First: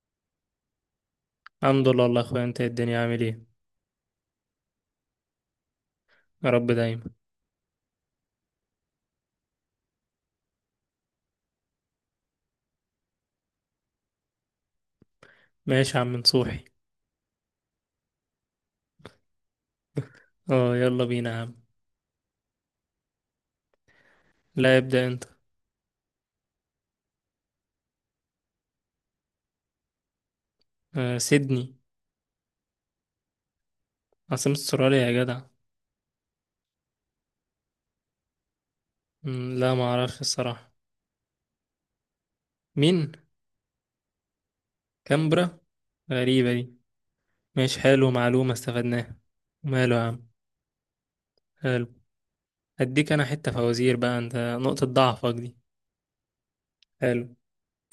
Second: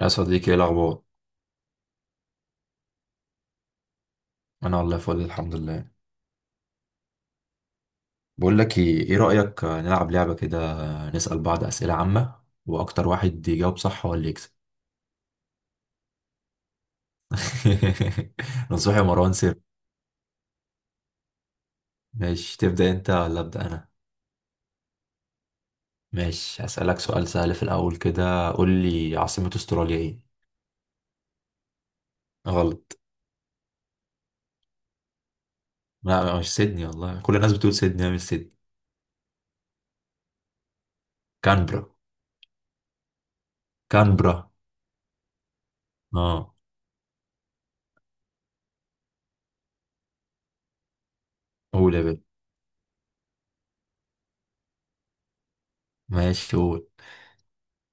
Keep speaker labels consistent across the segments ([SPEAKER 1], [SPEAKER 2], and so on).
[SPEAKER 1] يا صديقي، ايه الاخبار؟
[SPEAKER 2] الحمد لله والله يا اخويا انت إيه الدنيا عامل ايه؟
[SPEAKER 1] انا والله فل الحمد لله.
[SPEAKER 2] يا رب دايما.
[SPEAKER 1] بقول لك ايه، إيه رايك نلعب لعبه كده؟ نسال بعض اسئله عامه، واكتر واحد يجاوب صح هو اللي يكسب.
[SPEAKER 2] ماشي يا عم نصوحي.
[SPEAKER 1] نصوحي يا مروان سير.
[SPEAKER 2] اه يلا بينا يا عم.
[SPEAKER 1] ماشي، تبدا انت ولا ابدا انا؟
[SPEAKER 2] لا ابدأ انت.
[SPEAKER 1] ماشي، هسالك سؤال سهل في الاول كده، قول لي عاصمه استراليا ايه؟
[SPEAKER 2] سيدني.
[SPEAKER 1] غلط.
[SPEAKER 2] عاصمة استراليا يا جدع.
[SPEAKER 1] لا مش سيدني، والله كل الناس بتقول سيدني، هي مش سيدني.
[SPEAKER 2] مم، لا ما اعرفش الصراحة.
[SPEAKER 1] كانبرا
[SPEAKER 2] مين؟
[SPEAKER 1] كانبرا.
[SPEAKER 2] كامبرا. غريبة
[SPEAKER 1] اه.
[SPEAKER 2] دي. ماشي حلو، معلومة استفدناها. ماله يا عم. حلو.
[SPEAKER 1] قول يا بنت.
[SPEAKER 2] هديك انا حتة فوازير بقى انت. نقطة ضعفك دي.
[SPEAKER 1] ماشي قول.
[SPEAKER 2] حلو.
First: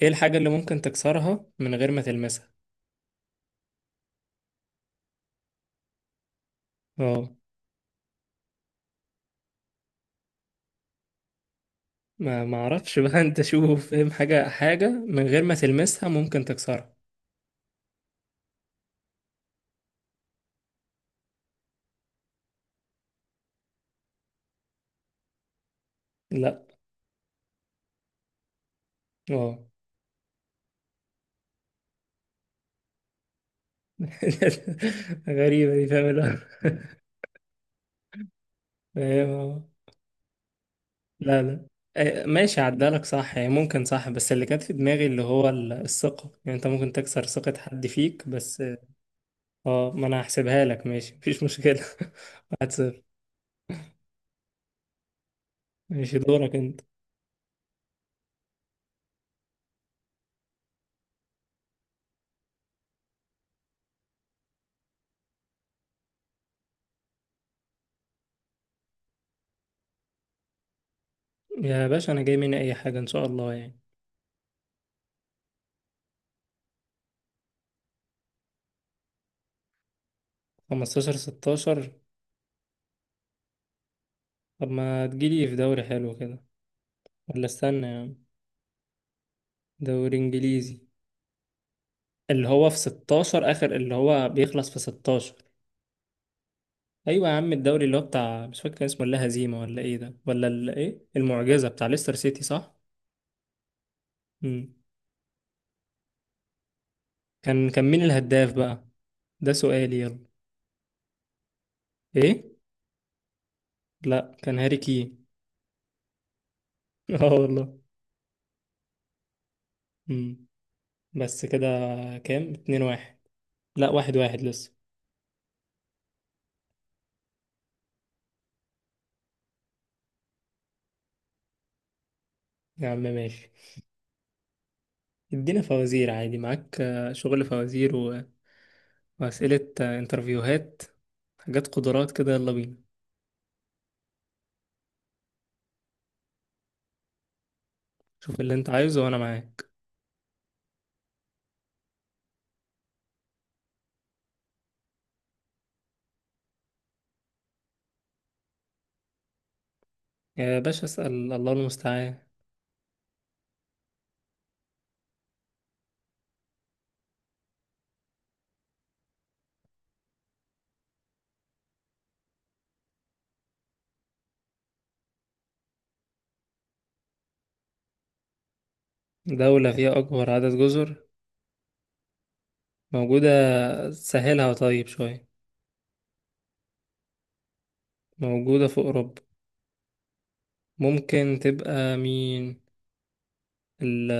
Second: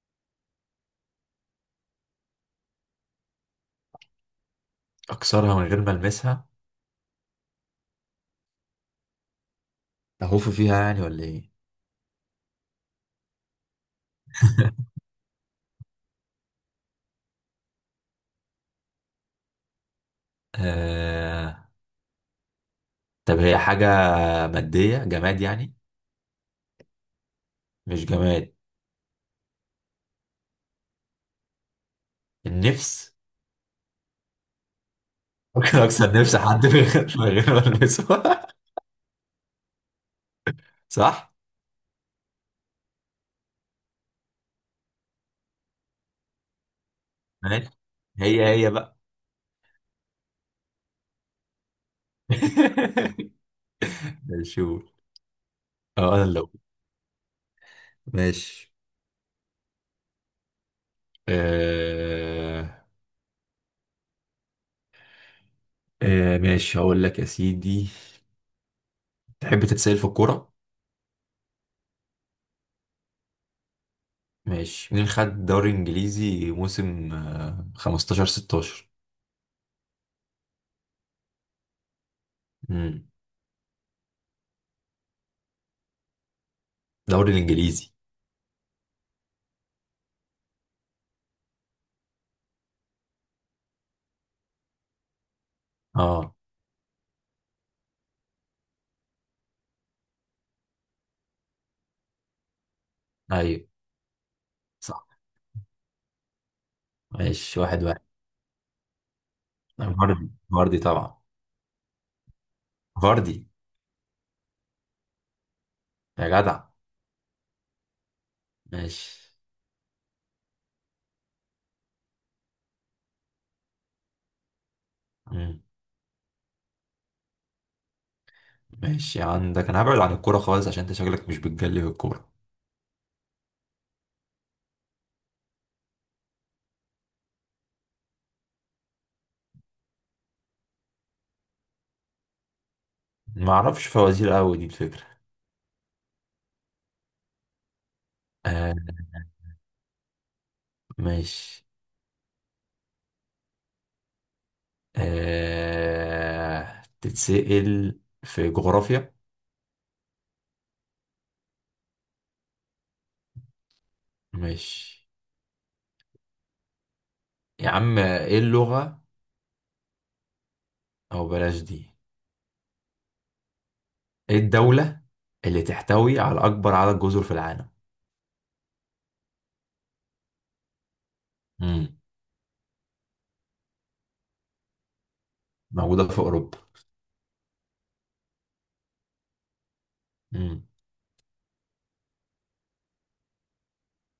[SPEAKER 2] ايه الحاجة اللي ممكن تكسرها من غير ما تلمسها؟
[SPEAKER 1] اكسرها من غير ما المسها؟
[SPEAKER 2] اه،
[SPEAKER 1] اهوف فيها يعني ولا ايه؟
[SPEAKER 2] ما اعرفش بقى. انت شوف، فاهم حاجة حاجة من غير ما تلمسها ممكن تكسرها؟
[SPEAKER 1] آه، طب هي حاجة مادية جماد يعني؟
[SPEAKER 2] لا.
[SPEAKER 1] مش جماد.
[SPEAKER 2] اه.
[SPEAKER 1] النفس.
[SPEAKER 2] غريبة
[SPEAKER 1] ممكن
[SPEAKER 2] دي، فاهم
[SPEAKER 1] أكسر
[SPEAKER 2] اللي هو
[SPEAKER 1] نفس حد من غير من غير ما ألمسه.
[SPEAKER 2] فاهم اه.
[SPEAKER 1] صح؟
[SPEAKER 2] لا لا. ماشي عدالك صح، يعني ممكن صح، بس اللي كانت في دماغي اللي هو الثقة، يعني انت ممكن تكسر ثقة
[SPEAKER 1] ماشي.
[SPEAKER 2] حد فيك
[SPEAKER 1] هي
[SPEAKER 2] بس.
[SPEAKER 1] هي بقى.
[SPEAKER 2] اه، ما انا هحسبها لك، ماشي مفيش مشكلة. 1-0.
[SPEAKER 1] ماشي قول.
[SPEAKER 2] ماشي
[SPEAKER 1] أنا اللي
[SPEAKER 2] دورك
[SPEAKER 1] أقول.
[SPEAKER 2] انت.
[SPEAKER 1] ماشي. آه... ماشي، هقول لك يا سيدي. تحب تتسأل في الكورة؟
[SPEAKER 2] يا باشا انا جاي مني اي حاجة ان شاء الله يعني.
[SPEAKER 1] ماشي، مين خد دوري إنجليزي موسم 15 16؟
[SPEAKER 2] 15 16.
[SPEAKER 1] امم.
[SPEAKER 2] طب ما تجيلي في دوري حلو كده.
[SPEAKER 1] دوري
[SPEAKER 2] ولا استنى
[SPEAKER 1] الإنجليزي.
[SPEAKER 2] يعني. دوري انجليزي. اللي هو في 16، اخر اللي هو بيخلص في 16.
[SPEAKER 1] أه
[SPEAKER 2] ايوه يا عم، الدوري اللي هو بتاع، مش فاكر كان اسمه ولا هزيمه ولا ايه ده، ولا ال- ايه المعجزه بتاع ليستر سيتي، صح؟
[SPEAKER 1] أيوه
[SPEAKER 2] امم.
[SPEAKER 1] صح. ماشي،
[SPEAKER 2] كان
[SPEAKER 1] واحد
[SPEAKER 2] كان
[SPEAKER 1] واحد.
[SPEAKER 2] مين الهداف بقى؟ ده سؤالي يلا.
[SPEAKER 1] فاردي طبعا.
[SPEAKER 2] ايه؟
[SPEAKER 1] فاردي.
[SPEAKER 2] لا كان هاري كين.
[SPEAKER 1] يا جدع.
[SPEAKER 2] اه والله.
[SPEAKER 1] ماشي.
[SPEAKER 2] امم. بس كده. كام، 2-1؟ لا 1-1 لسه.
[SPEAKER 1] مم. ماشي عندك، انا هبعد عن الكورة خالص عشان انت شكلك مش بتجلي في الكورة.
[SPEAKER 2] يا عم ماشي. ادينا فوازير عادي معاك، شغل فوازير و... واسئله، انترفيوهات. حاجات قدرات كده، يلا بينا.
[SPEAKER 1] ما اعرفش فوازير قوي، دي الفكرة.
[SPEAKER 2] شوف اللي انت
[SPEAKER 1] آه.
[SPEAKER 2] عايزه وانا معاك.
[SPEAKER 1] ماشي. تتسأل في جغرافيا؟
[SPEAKER 2] يا باشا اسال، الله المستعان.
[SPEAKER 1] ماشي يا عم، ايه اللغة، او بلاش دي، ايه الدولة اللي تحتوي على اكبر عدد جزر في العالم؟
[SPEAKER 2] دولة فيها أكبر عدد جزر؟
[SPEAKER 1] مم.
[SPEAKER 2] موجودة. سهلها طيب شوية.
[SPEAKER 1] موجودة في اوروبا.
[SPEAKER 2] موجودة في أوروبا.
[SPEAKER 1] مم.
[SPEAKER 2] ممكن تبقى مين؟ ال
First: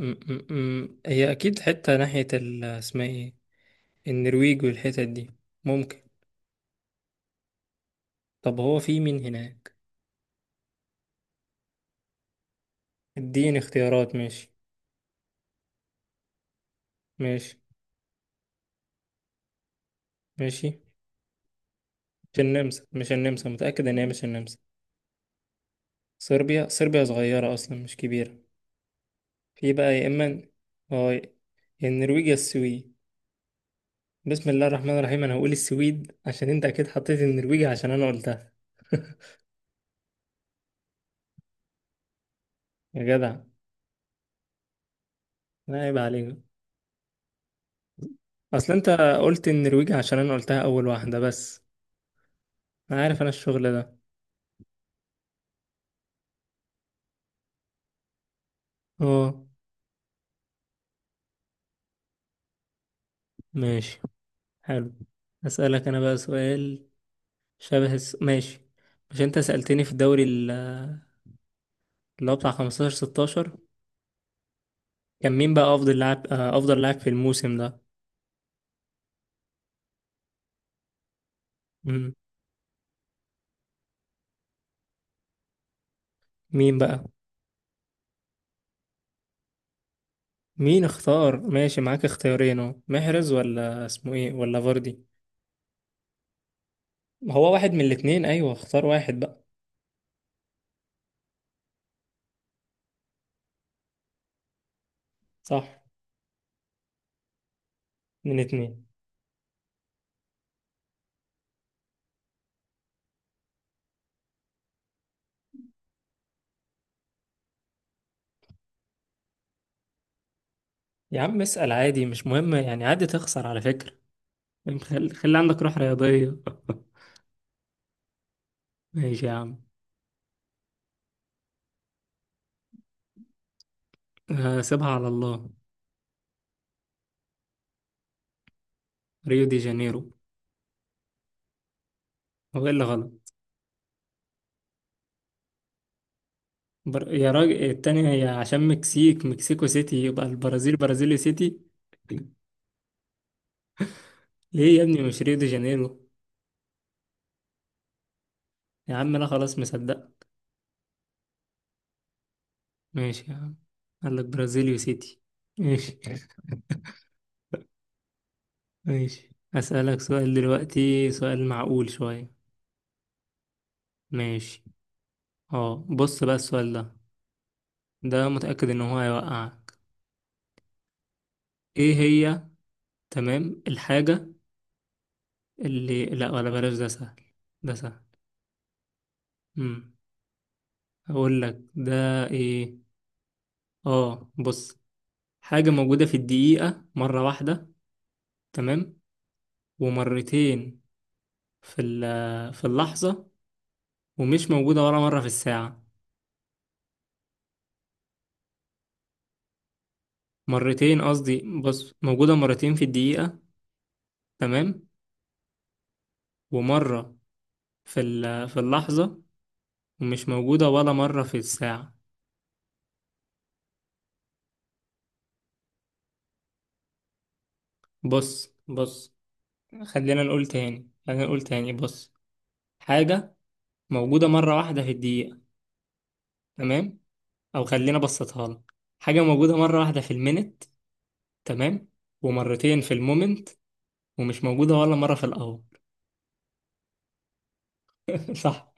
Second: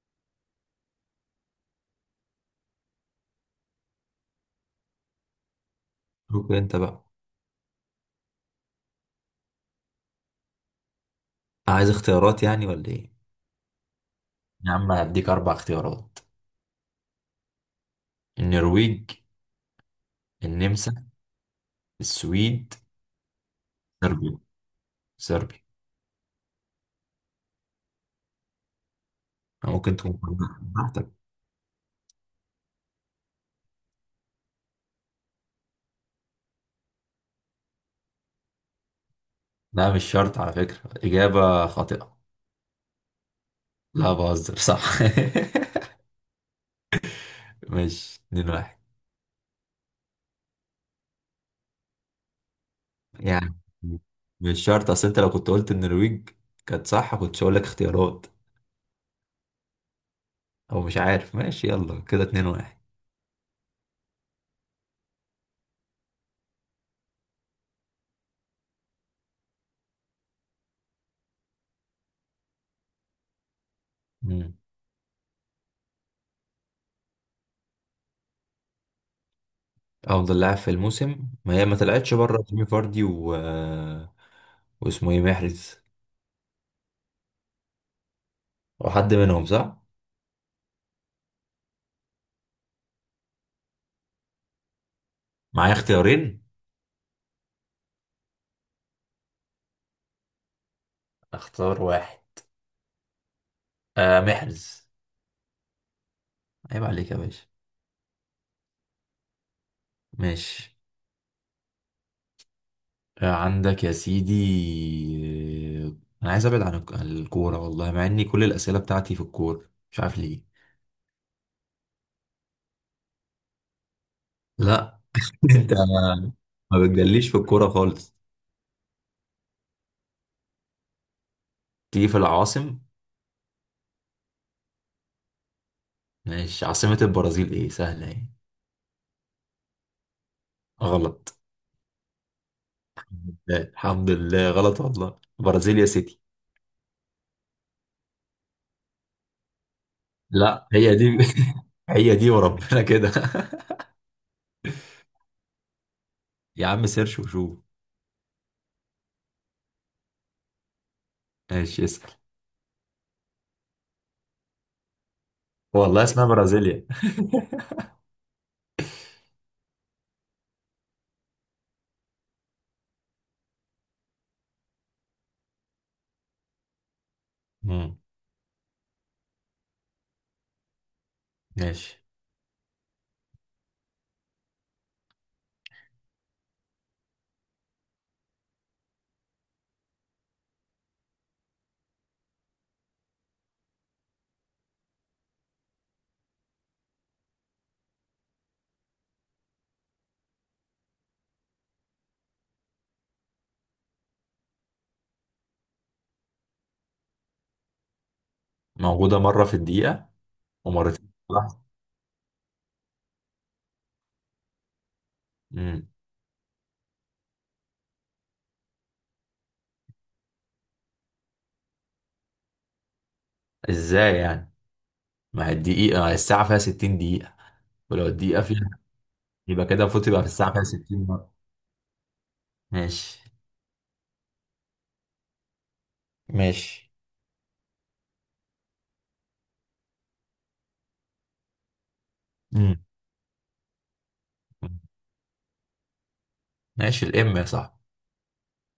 [SPEAKER 2] م- م- م- هي أكيد حتة ناحية ال، اسمها ايه، النرويج والحتت دي. ممكن.
[SPEAKER 1] شوف انت بقى.
[SPEAKER 2] طب هو في مين هناك؟
[SPEAKER 1] عايز اختيارات يعني ولا ايه؟
[SPEAKER 2] اديني اختيارات ماشي.
[SPEAKER 1] يا عم، انا هديك اربع اختيارات.
[SPEAKER 2] ماشي.
[SPEAKER 1] النرويج.
[SPEAKER 2] ماشي.
[SPEAKER 1] النمسا.
[SPEAKER 2] مش
[SPEAKER 1] السويد.
[SPEAKER 2] النمسا، مش النمسا، متأكد إن هي مش
[SPEAKER 1] صربيا
[SPEAKER 2] النمسا.
[SPEAKER 1] صربيا.
[SPEAKER 2] صربيا، صربيا صغيرة أصلا مش كبيرة. في بقى
[SPEAKER 1] ممكن
[SPEAKER 2] يا
[SPEAKER 1] تكون.
[SPEAKER 2] إما.
[SPEAKER 1] براحتك.
[SPEAKER 2] اه. النرويج يا السويد. بسم الله الرحمن الرحيم، انا هقول السويد عشان انت اكيد حطيت النرويج عشان انا قلتها.
[SPEAKER 1] لا مش شرط على فكرة، إجابة خاطئة.
[SPEAKER 2] يا جدع.
[SPEAKER 1] لا بهزر صح.
[SPEAKER 2] لا عيب عليك.
[SPEAKER 1] مش اتنين
[SPEAKER 2] اصل
[SPEAKER 1] واحد؟
[SPEAKER 2] انت قلت النرويج عشان انا قلتها اول واحدة بس. انا عارف انا
[SPEAKER 1] يعني،
[SPEAKER 2] الشغل ده.
[SPEAKER 1] مش شرط. أصل أنت لو كنت قلت النرويج كانت صح، كنتش هقول لك اختيارات.
[SPEAKER 2] اه.
[SPEAKER 1] أو مش عارف. ماشي يلا كده، اتنين واحد.
[SPEAKER 2] ماشي. حلو. اسألك انا بقى سؤال. ماشي. مش انت سألتني في الدوري اللي هو بتاع 15 16؟
[SPEAKER 1] مم.
[SPEAKER 2] كان مين بقى افضل لاعب في الموسم ده؟
[SPEAKER 1] أفضل لاعب في الموسم، ما هي ما
[SPEAKER 2] مم.
[SPEAKER 1] طلعتش بره جيمي فاردي و... واسمه إيه، محرز.
[SPEAKER 2] مين بقى؟
[SPEAKER 1] وحد منهم صح؟
[SPEAKER 2] مين اختار، ماشي معاك اختيارين، اهو محرز ولا اسمه ايه ولا فاردي.
[SPEAKER 1] معايا اختيارين.
[SPEAKER 2] ما هو واحد من الاتنين، ايوه اختار واحد بقى.
[SPEAKER 1] اختار واحد. محرز.
[SPEAKER 2] صح.
[SPEAKER 1] عيب عليك يا باشا.
[SPEAKER 2] من اتنين.
[SPEAKER 1] ماشي. عندك يا سيدي. آه، انا عايز ابعد عن عن الكوره، والله مع اني كل الاسئله بتاعتي في الكوره مش عارف ليه.
[SPEAKER 2] يا عم اسأل عادي، مش مهم يعني، عادي تخسر على فكرة.
[SPEAKER 1] لا،
[SPEAKER 2] خلي عندك
[SPEAKER 1] انت
[SPEAKER 2] روح رياضية.
[SPEAKER 1] ما بتجليش في الكوره خالص.
[SPEAKER 2] ماشي يا عم.
[SPEAKER 1] تيجي في العواصم.
[SPEAKER 2] سيبها على الله.
[SPEAKER 1] ماشي، عاصمه البرازيل ايه، سهله ايه؟
[SPEAKER 2] ريو دي جانيرو.
[SPEAKER 1] غلط.
[SPEAKER 2] هو ايه اللي غلط؟
[SPEAKER 1] لا، الحمد لله غلط، والله برازيليا سيتي.
[SPEAKER 2] يا راجل التانية، هي عشان مكسيك، مكسيكو سيتي، يبقى
[SPEAKER 1] لا
[SPEAKER 2] البرازيل
[SPEAKER 1] هي
[SPEAKER 2] برازيلي
[SPEAKER 1] دي.
[SPEAKER 2] سيتي.
[SPEAKER 1] هي دي وربنا كده.
[SPEAKER 2] ليه يا ابني مش ريو دي جانيرو؟
[SPEAKER 1] يا عم سيرش وشوف.
[SPEAKER 2] يا عم انا خلاص مصدق.
[SPEAKER 1] ماشي، اسال.
[SPEAKER 2] ماشي يا عم. قال لك برازيليو سيتي. ماشي.
[SPEAKER 1] والله اسمها برازيليا.
[SPEAKER 2] ماشي، أسألك سؤال دلوقتي سؤال معقول شوية. ماشي. اه بص بقى السؤال ده،
[SPEAKER 1] مم،
[SPEAKER 2] ده متأكد ان هو هيوقعك. ايه
[SPEAKER 1] ماشي.
[SPEAKER 2] هي تمام الحاجة اللي، لا ولا بلاش ده سهل. ده سهل. امم. هقول لك ده. ايه؟ اه بص. حاجة موجودة في الدقيقة مرة واحدة. تمام؟ ومرتين في في اللحظة. ومش موجودة ولا مرة في الساعة.
[SPEAKER 1] موجودة مرة في الدقيقة،
[SPEAKER 2] مرتين
[SPEAKER 1] ومرتين في
[SPEAKER 2] قصدي،
[SPEAKER 1] اللحظة.
[SPEAKER 2] بص موجودة مرتين في الدقيقة. تمام؟
[SPEAKER 1] امم.
[SPEAKER 2] ومرة في في اللحظة. ومش موجودة ولا مرة في الساعة.
[SPEAKER 1] ازاي يعني؟ ما هي الدقيقة، ما هي الساعة فيها 60 دقيقة، ولو الدقيقة
[SPEAKER 2] بص
[SPEAKER 1] فيها،
[SPEAKER 2] بص.
[SPEAKER 1] يبقى كده المفروض يبقى
[SPEAKER 2] خلينا
[SPEAKER 1] في
[SPEAKER 2] نقول
[SPEAKER 1] الساعة فيها
[SPEAKER 2] تاني،
[SPEAKER 1] 60
[SPEAKER 2] خلينا
[SPEAKER 1] مرة.
[SPEAKER 2] نقول تاني، بص.
[SPEAKER 1] ماشي.
[SPEAKER 2] حاجة موجودة مرة واحدة في الدقيقة.
[SPEAKER 1] ماشي.
[SPEAKER 2] تمام؟ أو خلينا بسطها لك. حاجة موجودة مرة واحدة في المينت. تمام؟ ومرتين
[SPEAKER 1] امم.
[SPEAKER 2] في المومنت. ومش موجودة ولا مرة في الأول.
[SPEAKER 1] ماشي، الام يا صاحبي.
[SPEAKER 2] صح.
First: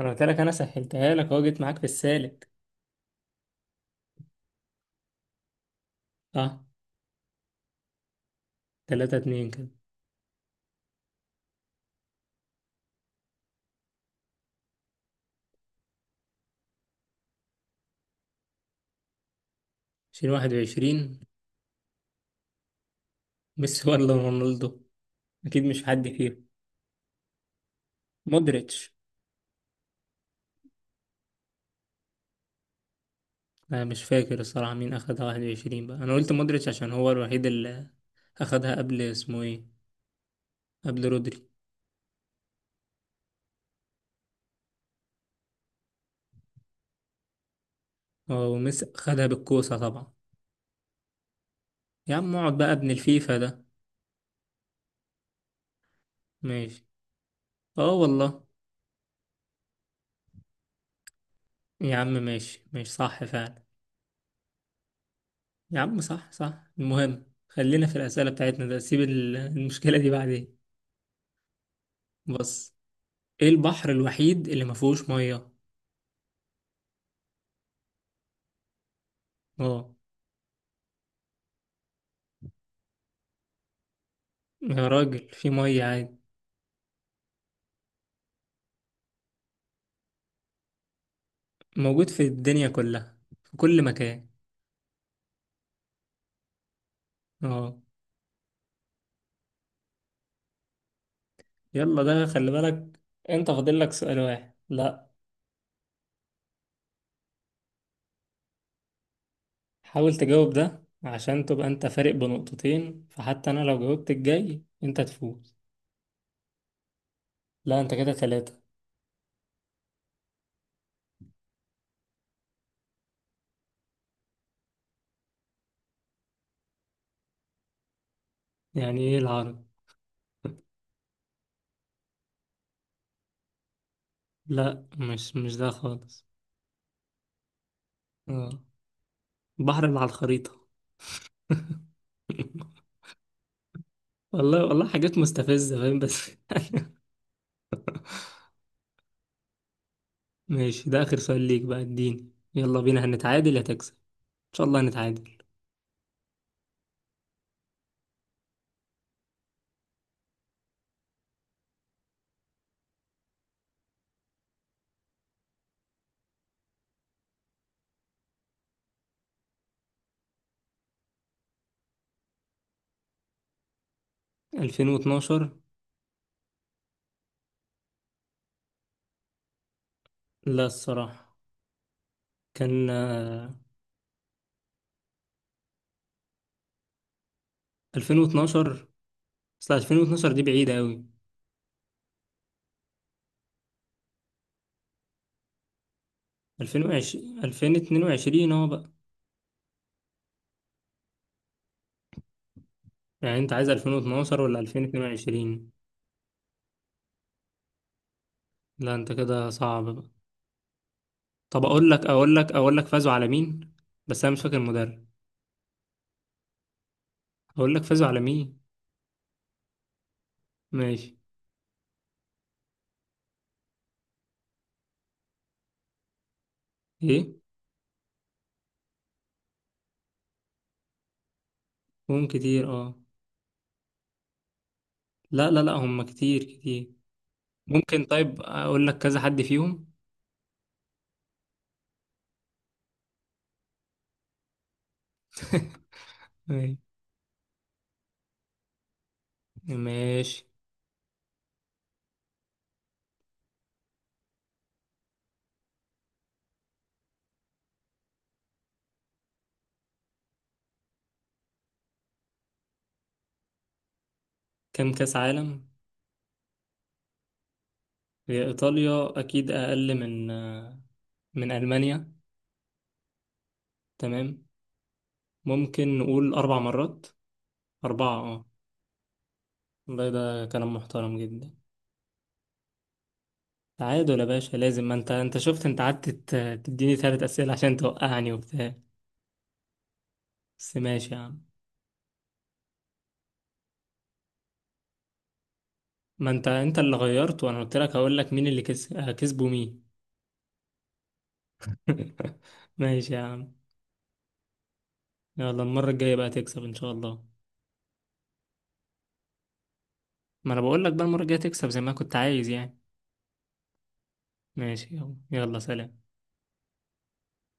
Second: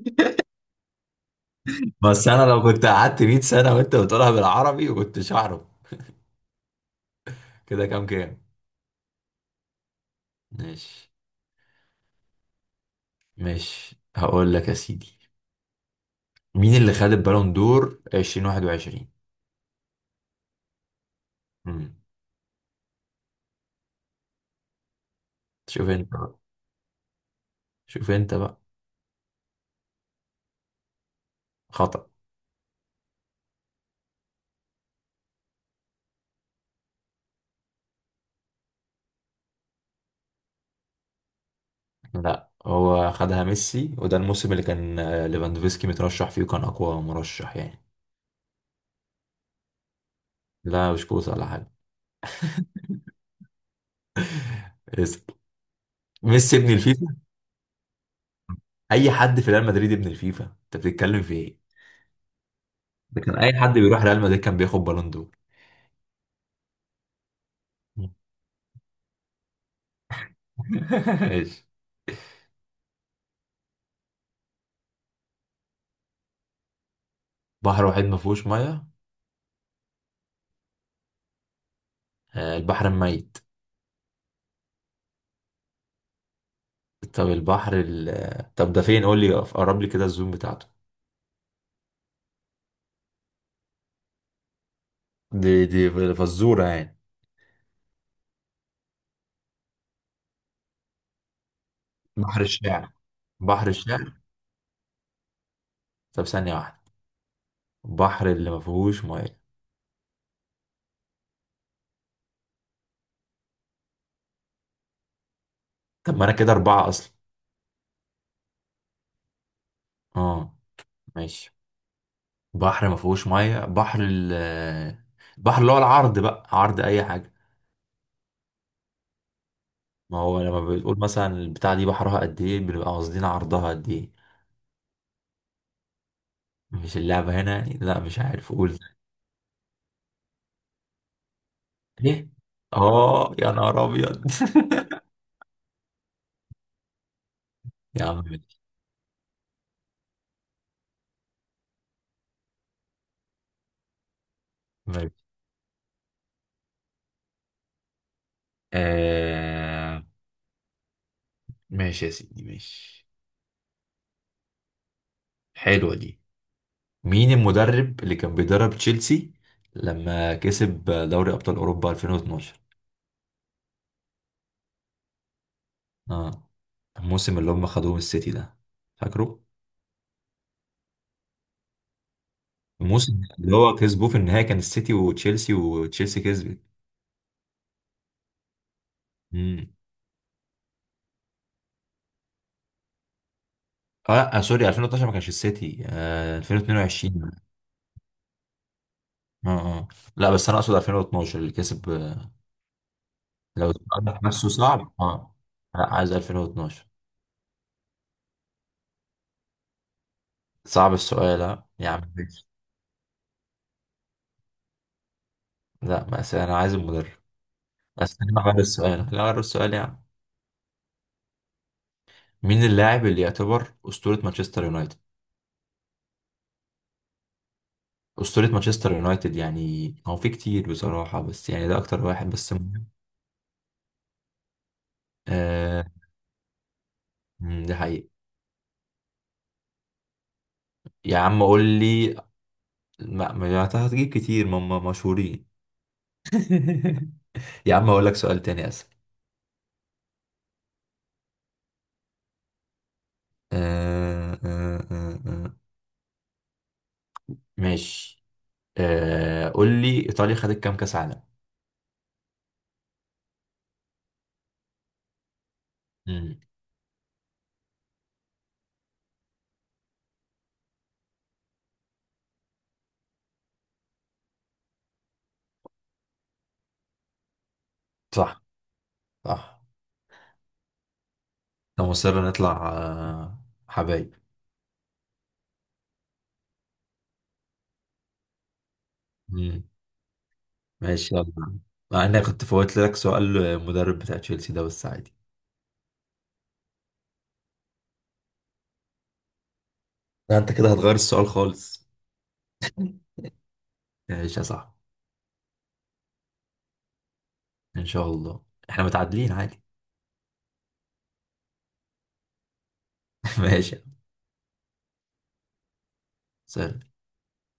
[SPEAKER 2] أنا قلت لك، أنا سهلتها لك أهو، جيت معاك في
[SPEAKER 1] بس انا
[SPEAKER 2] السالك.
[SPEAKER 1] لو كنت قعدت 100 سنة وانت بتقولها بالعربي كنتش اعرف.
[SPEAKER 2] صح.
[SPEAKER 1] كده كام كام؟
[SPEAKER 2] 3-2 كده.
[SPEAKER 1] ماشي. ماشي، هقول لك يا سيدي، مين اللي خد البالون دور 2021؟
[SPEAKER 2] 2021؟
[SPEAKER 1] امم.
[SPEAKER 2] ميسي ولا رونالدو؟ أكيد مش
[SPEAKER 1] شوف
[SPEAKER 2] حد
[SPEAKER 1] انت بقى
[SPEAKER 2] فيهم.
[SPEAKER 1] شوف انت بقى.
[SPEAKER 2] مودريتش.
[SPEAKER 1] خطأ.
[SPEAKER 2] أنا مش فاكر الصراحة مين أخدها 21، بقى أنا قلت مودريتش عشان هو الوحيد اللي اخدها قبل، اسمه ايه، قبل رودري.
[SPEAKER 1] لا هو خدها ميسي، وده الموسم اللي كان ليفاندوفسكي مترشح فيه وكان اقوى مرشح يعني.
[SPEAKER 2] اه وميسي خدها بالكوسة طبعا.
[SPEAKER 1] لا مش كوسه ولا حاجه.
[SPEAKER 2] يا عم اقعد بقى، ابن الفيفا ده.
[SPEAKER 1] اسأل. ميسي ابن
[SPEAKER 2] ماشي.
[SPEAKER 1] الفيفا؟
[SPEAKER 2] اه والله.
[SPEAKER 1] اي حد في ريال مدريد ابن الفيفا، انت بتتكلم في ايه؟
[SPEAKER 2] يا عم ماشي، ماشي
[SPEAKER 1] ده
[SPEAKER 2] صح
[SPEAKER 1] كان اي
[SPEAKER 2] فعلا.
[SPEAKER 1] حد بيروح ريال مدريد كان بياخد بالون دور.
[SPEAKER 2] يا عم صح، صح، المهم خلينا في الأسئلة بتاعتنا، ده سيب المشكلة دي بعدين.
[SPEAKER 1] ماشي.
[SPEAKER 2] بص. ايه البحر الوحيد اللي ما فيهوش مية؟
[SPEAKER 1] بحر واحد ما فيهوش ميه؟
[SPEAKER 2] اه.
[SPEAKER 1] البحر الميت.
[SPEAKER 2] يا راجل في مية عادي.
[SPEAKER 1] طب البحر طب ده فين، قول لي قرب لي كده الزوم بتاعته.
[SPEAKER 2] موجود في الدنيا كلها، في كل مكان.
[SPEAKER 1] دي فزوره يعني؟
[SPEAKER 2] اه يلا، ده
[SPEAKER 1] بحر
[SPEAKER 2] خلي
[SPEAKER 1] الشعر؟
[SPEAKER 2] بالك. انت
[SPEAKER 1] بحر
[SPEAKER 2] فاضل لك
[SPEAKER 1] الشعر.
[SPEAKER 2] سؤال واحد، لا؟
[SPEAKER 1] طب ثانيه واحده. بحر اللي ما فيهوش ميه.
[SPEAKER 2] حاول تجاوب ده عشان تبقى انت فارق بنقطتين، فحتى انا لو جاوبت الجاي انت تفوز.
[SPEAKER 1] طب ما انا كده اربعة اصلا.
[SPEAKER 2] لا انت كده 3.
[SPEAKER 1] اه. ماشي. بحر ما فيهوش ميه، بحر البحر اللي هو العرض بقى، عرض اي حاجة.
[SPEAKER 2] يعني ايه العرض؟
[SPEAKER 1] ما هو لما بتقول مثلا البتاع دي بحرها قد ايه، بنبقى قاصدين عرضها قد ايه.
[SPEAKER 2] لا، مش ده خالص.
[SPEAKER 1] مش اللعبة هنا يعني؟ لا مش
[SPEAKER 2] اه.
[SPEAKER 1] عارف، قول.
[SPEAKER 2] البحر اللي على الخريطة.
[SPEAKER 1] ايه؟ اه يا نهار ابيض!
[SPEAKER 2] والله والله، حاجات مستفزة فاهم بس.
[SPEAKER 1] يا عم ماشي.
[SPEAKER 2] ماشي ده اخر سؤال ليك بقى، اديني يلا بينا، هنتعادل يا تكسب ان شاء الله،
[SPEAKER 1] ماشي.
[SPEAKER 2] هنتعادل.
[SPEAKER 1] آه. ماشي يا سيدي، ماشي. حلوة دي. مين المدرب اللي كان بيدرب تشيلسي لما كسب دوري أبطال أوروبا 2012؟
[SPEAKER 2] 2012؟
[SPEAKER 1] اه. الموسم اللي هم خدوه من السيتي ده، فاكره؟
[SPEAKER 2] لا الصراحة. كان
[SPEAKER 1] الموسم اللي هو كسبوه في النهاية كان السيتي وتشيلسي، وتشيلسي كسبت.
[SPEAKER 2] 2012، اصل
[SPEAKER 1] امم.
[SPEAKER 2] 2012 دي بعيدة قوي.
[SPEAKER 1] اه لأ، سوري، 2013 ما كانش السيتي، 2022.
[SPEAKER 2] 2020، 2022 اهو بقى.
[SPEAKER 1] اه اه. لا بس انا اقصد 2012 اللي كسب
[SPEAKER 2] يعني انت عايز
[SPEAKER 1] لو السؤال
[SPEAKER 2] 2012
[SPEAKER 1] نفسه
[SPEAKER 2] ولا
[SPEAKER 1] صعب اه.
[SPEAKER 2] 2022؟
[SPEAKER 1] لا عايز 2012.
[SPEAKER 2] لا انت كده صعب بقى.
[SPEAKER 1] صعب السؤال
[SPEAKER 2] طب
[SPEAKER 1] اه، يا
[SPEAKER 2] اقول
[SPEAKER 1] عم
[SPEAKER 2] لك، اقول
[SPEAKER 1] ماشي.
[SPEAKER 2] لك، اقول لك فازوا على مين، بس انا مش فاكر المدرب.
[SPEAKER 1] لا بس انا عايز المدرب.
[SPEAKER 2] اقول لك فازوا
[SPEAKER 1] بس
[SPEAKER 2] على
[SPEAKER 1] انا غير
[SPEAKER 2] مين.
[SPEAKER 1] السؤال، لا غير السؤال يعني.
[SPEAKER 2] ماشي.
[SPEAKER 1] مين اللاعب اللي يعتبر أسطورة مانشستر يونايتد؟
[SPEAKER 2] ايه؟
[SPEAKER 1] أسطورة مانشستر يونايتد، يعني هو في كتير بصراحة، بس يعني ده أكتر
[SPEAKER 2] هم
[SPEAKER 1] واحد بس
[SPEAKER 2] كتير
[SPEAKER 1] مهم.
[SPEAKER 2] اه. لا لا لا،
[SPEAKER 1] آه.
[SPEAKER 2] هم كتير كتير.
[SPEAKER 1] مم، ده
[SPEAKER 2] ممكن،
[SPEAKER 1] حقيقي.
[SPEAKER 2] طيب اقول لك كذا حد فيهم.
[SPEAKER 1] يا عم قول لي. ما أنت هتجيب كتير ما هم مشهورين.
[SPEAKER 2] ماشي.
[SPEAKER 1] يا عم أقول لك سؤال تاني أسهل.
[SPEAKER 2] ماشي.
[SPEAKER 1] آه آه آه آه. ماشي. قول لي، إيطاليا خدت كام كأس عالم؟
[SPEAKER 2] كم كاس عالم؟
[SPEAKER 1] مم.
[SPEAKER 2] هي ايطاليا اكيد اقل من، من المانيا. تمام. ممكن نقول 4 مرات. 4
[SPEAKER 1] صح.
[SPEAKER 2] اه.
[SPEAKER 1] صح.
[SPEAKER 2] والله ده كلام محترم جدا.
[SPEAKER 1] أنا مصر نطلع حبايب.
[SPEAKER 2] تعادل يا باشا لازم، ما انت شفت، انت قعدت تديني 3 اسئله عشان توقعني وبتاع.
[SPEAKER 1] مم.
[SPEAKER 2] بس ماشي
[SPEAKER 1] ماشي
[SPEAKER 2] يا عم.
[SPEAKER 1] يلا. مع إني كنت فوت لك سؤال المدرب بتاع تشيلسي ده، بس عادي.
[SPEAKER 2] ما انت اللي غيرت، وانا قلت لك هقول لك مين اللي كس... آه، كسبه مين.
[SPEAKER 1] لا انت كده هتغير السؤال خالص.
[SPEAKER 2] ماشي يا عم.
[SPEAKER 1] ماشي يا صاحبي.
[SPEAKER 2] يلا المره الجايه بقى تكسب ان شاء الله.
[SPEAKER 1] ان شاء الله احنا متعادلين عادي.
[SPEAKER 2] ما انا بقول لك بقى، المره الجايه تكسب زي ما كنت عايز يعني.
[SPEAKER 1] ماشي.
[SPEAKER 2] ماشي يلا يلا سلام.
[SPEAKER 1] سهل.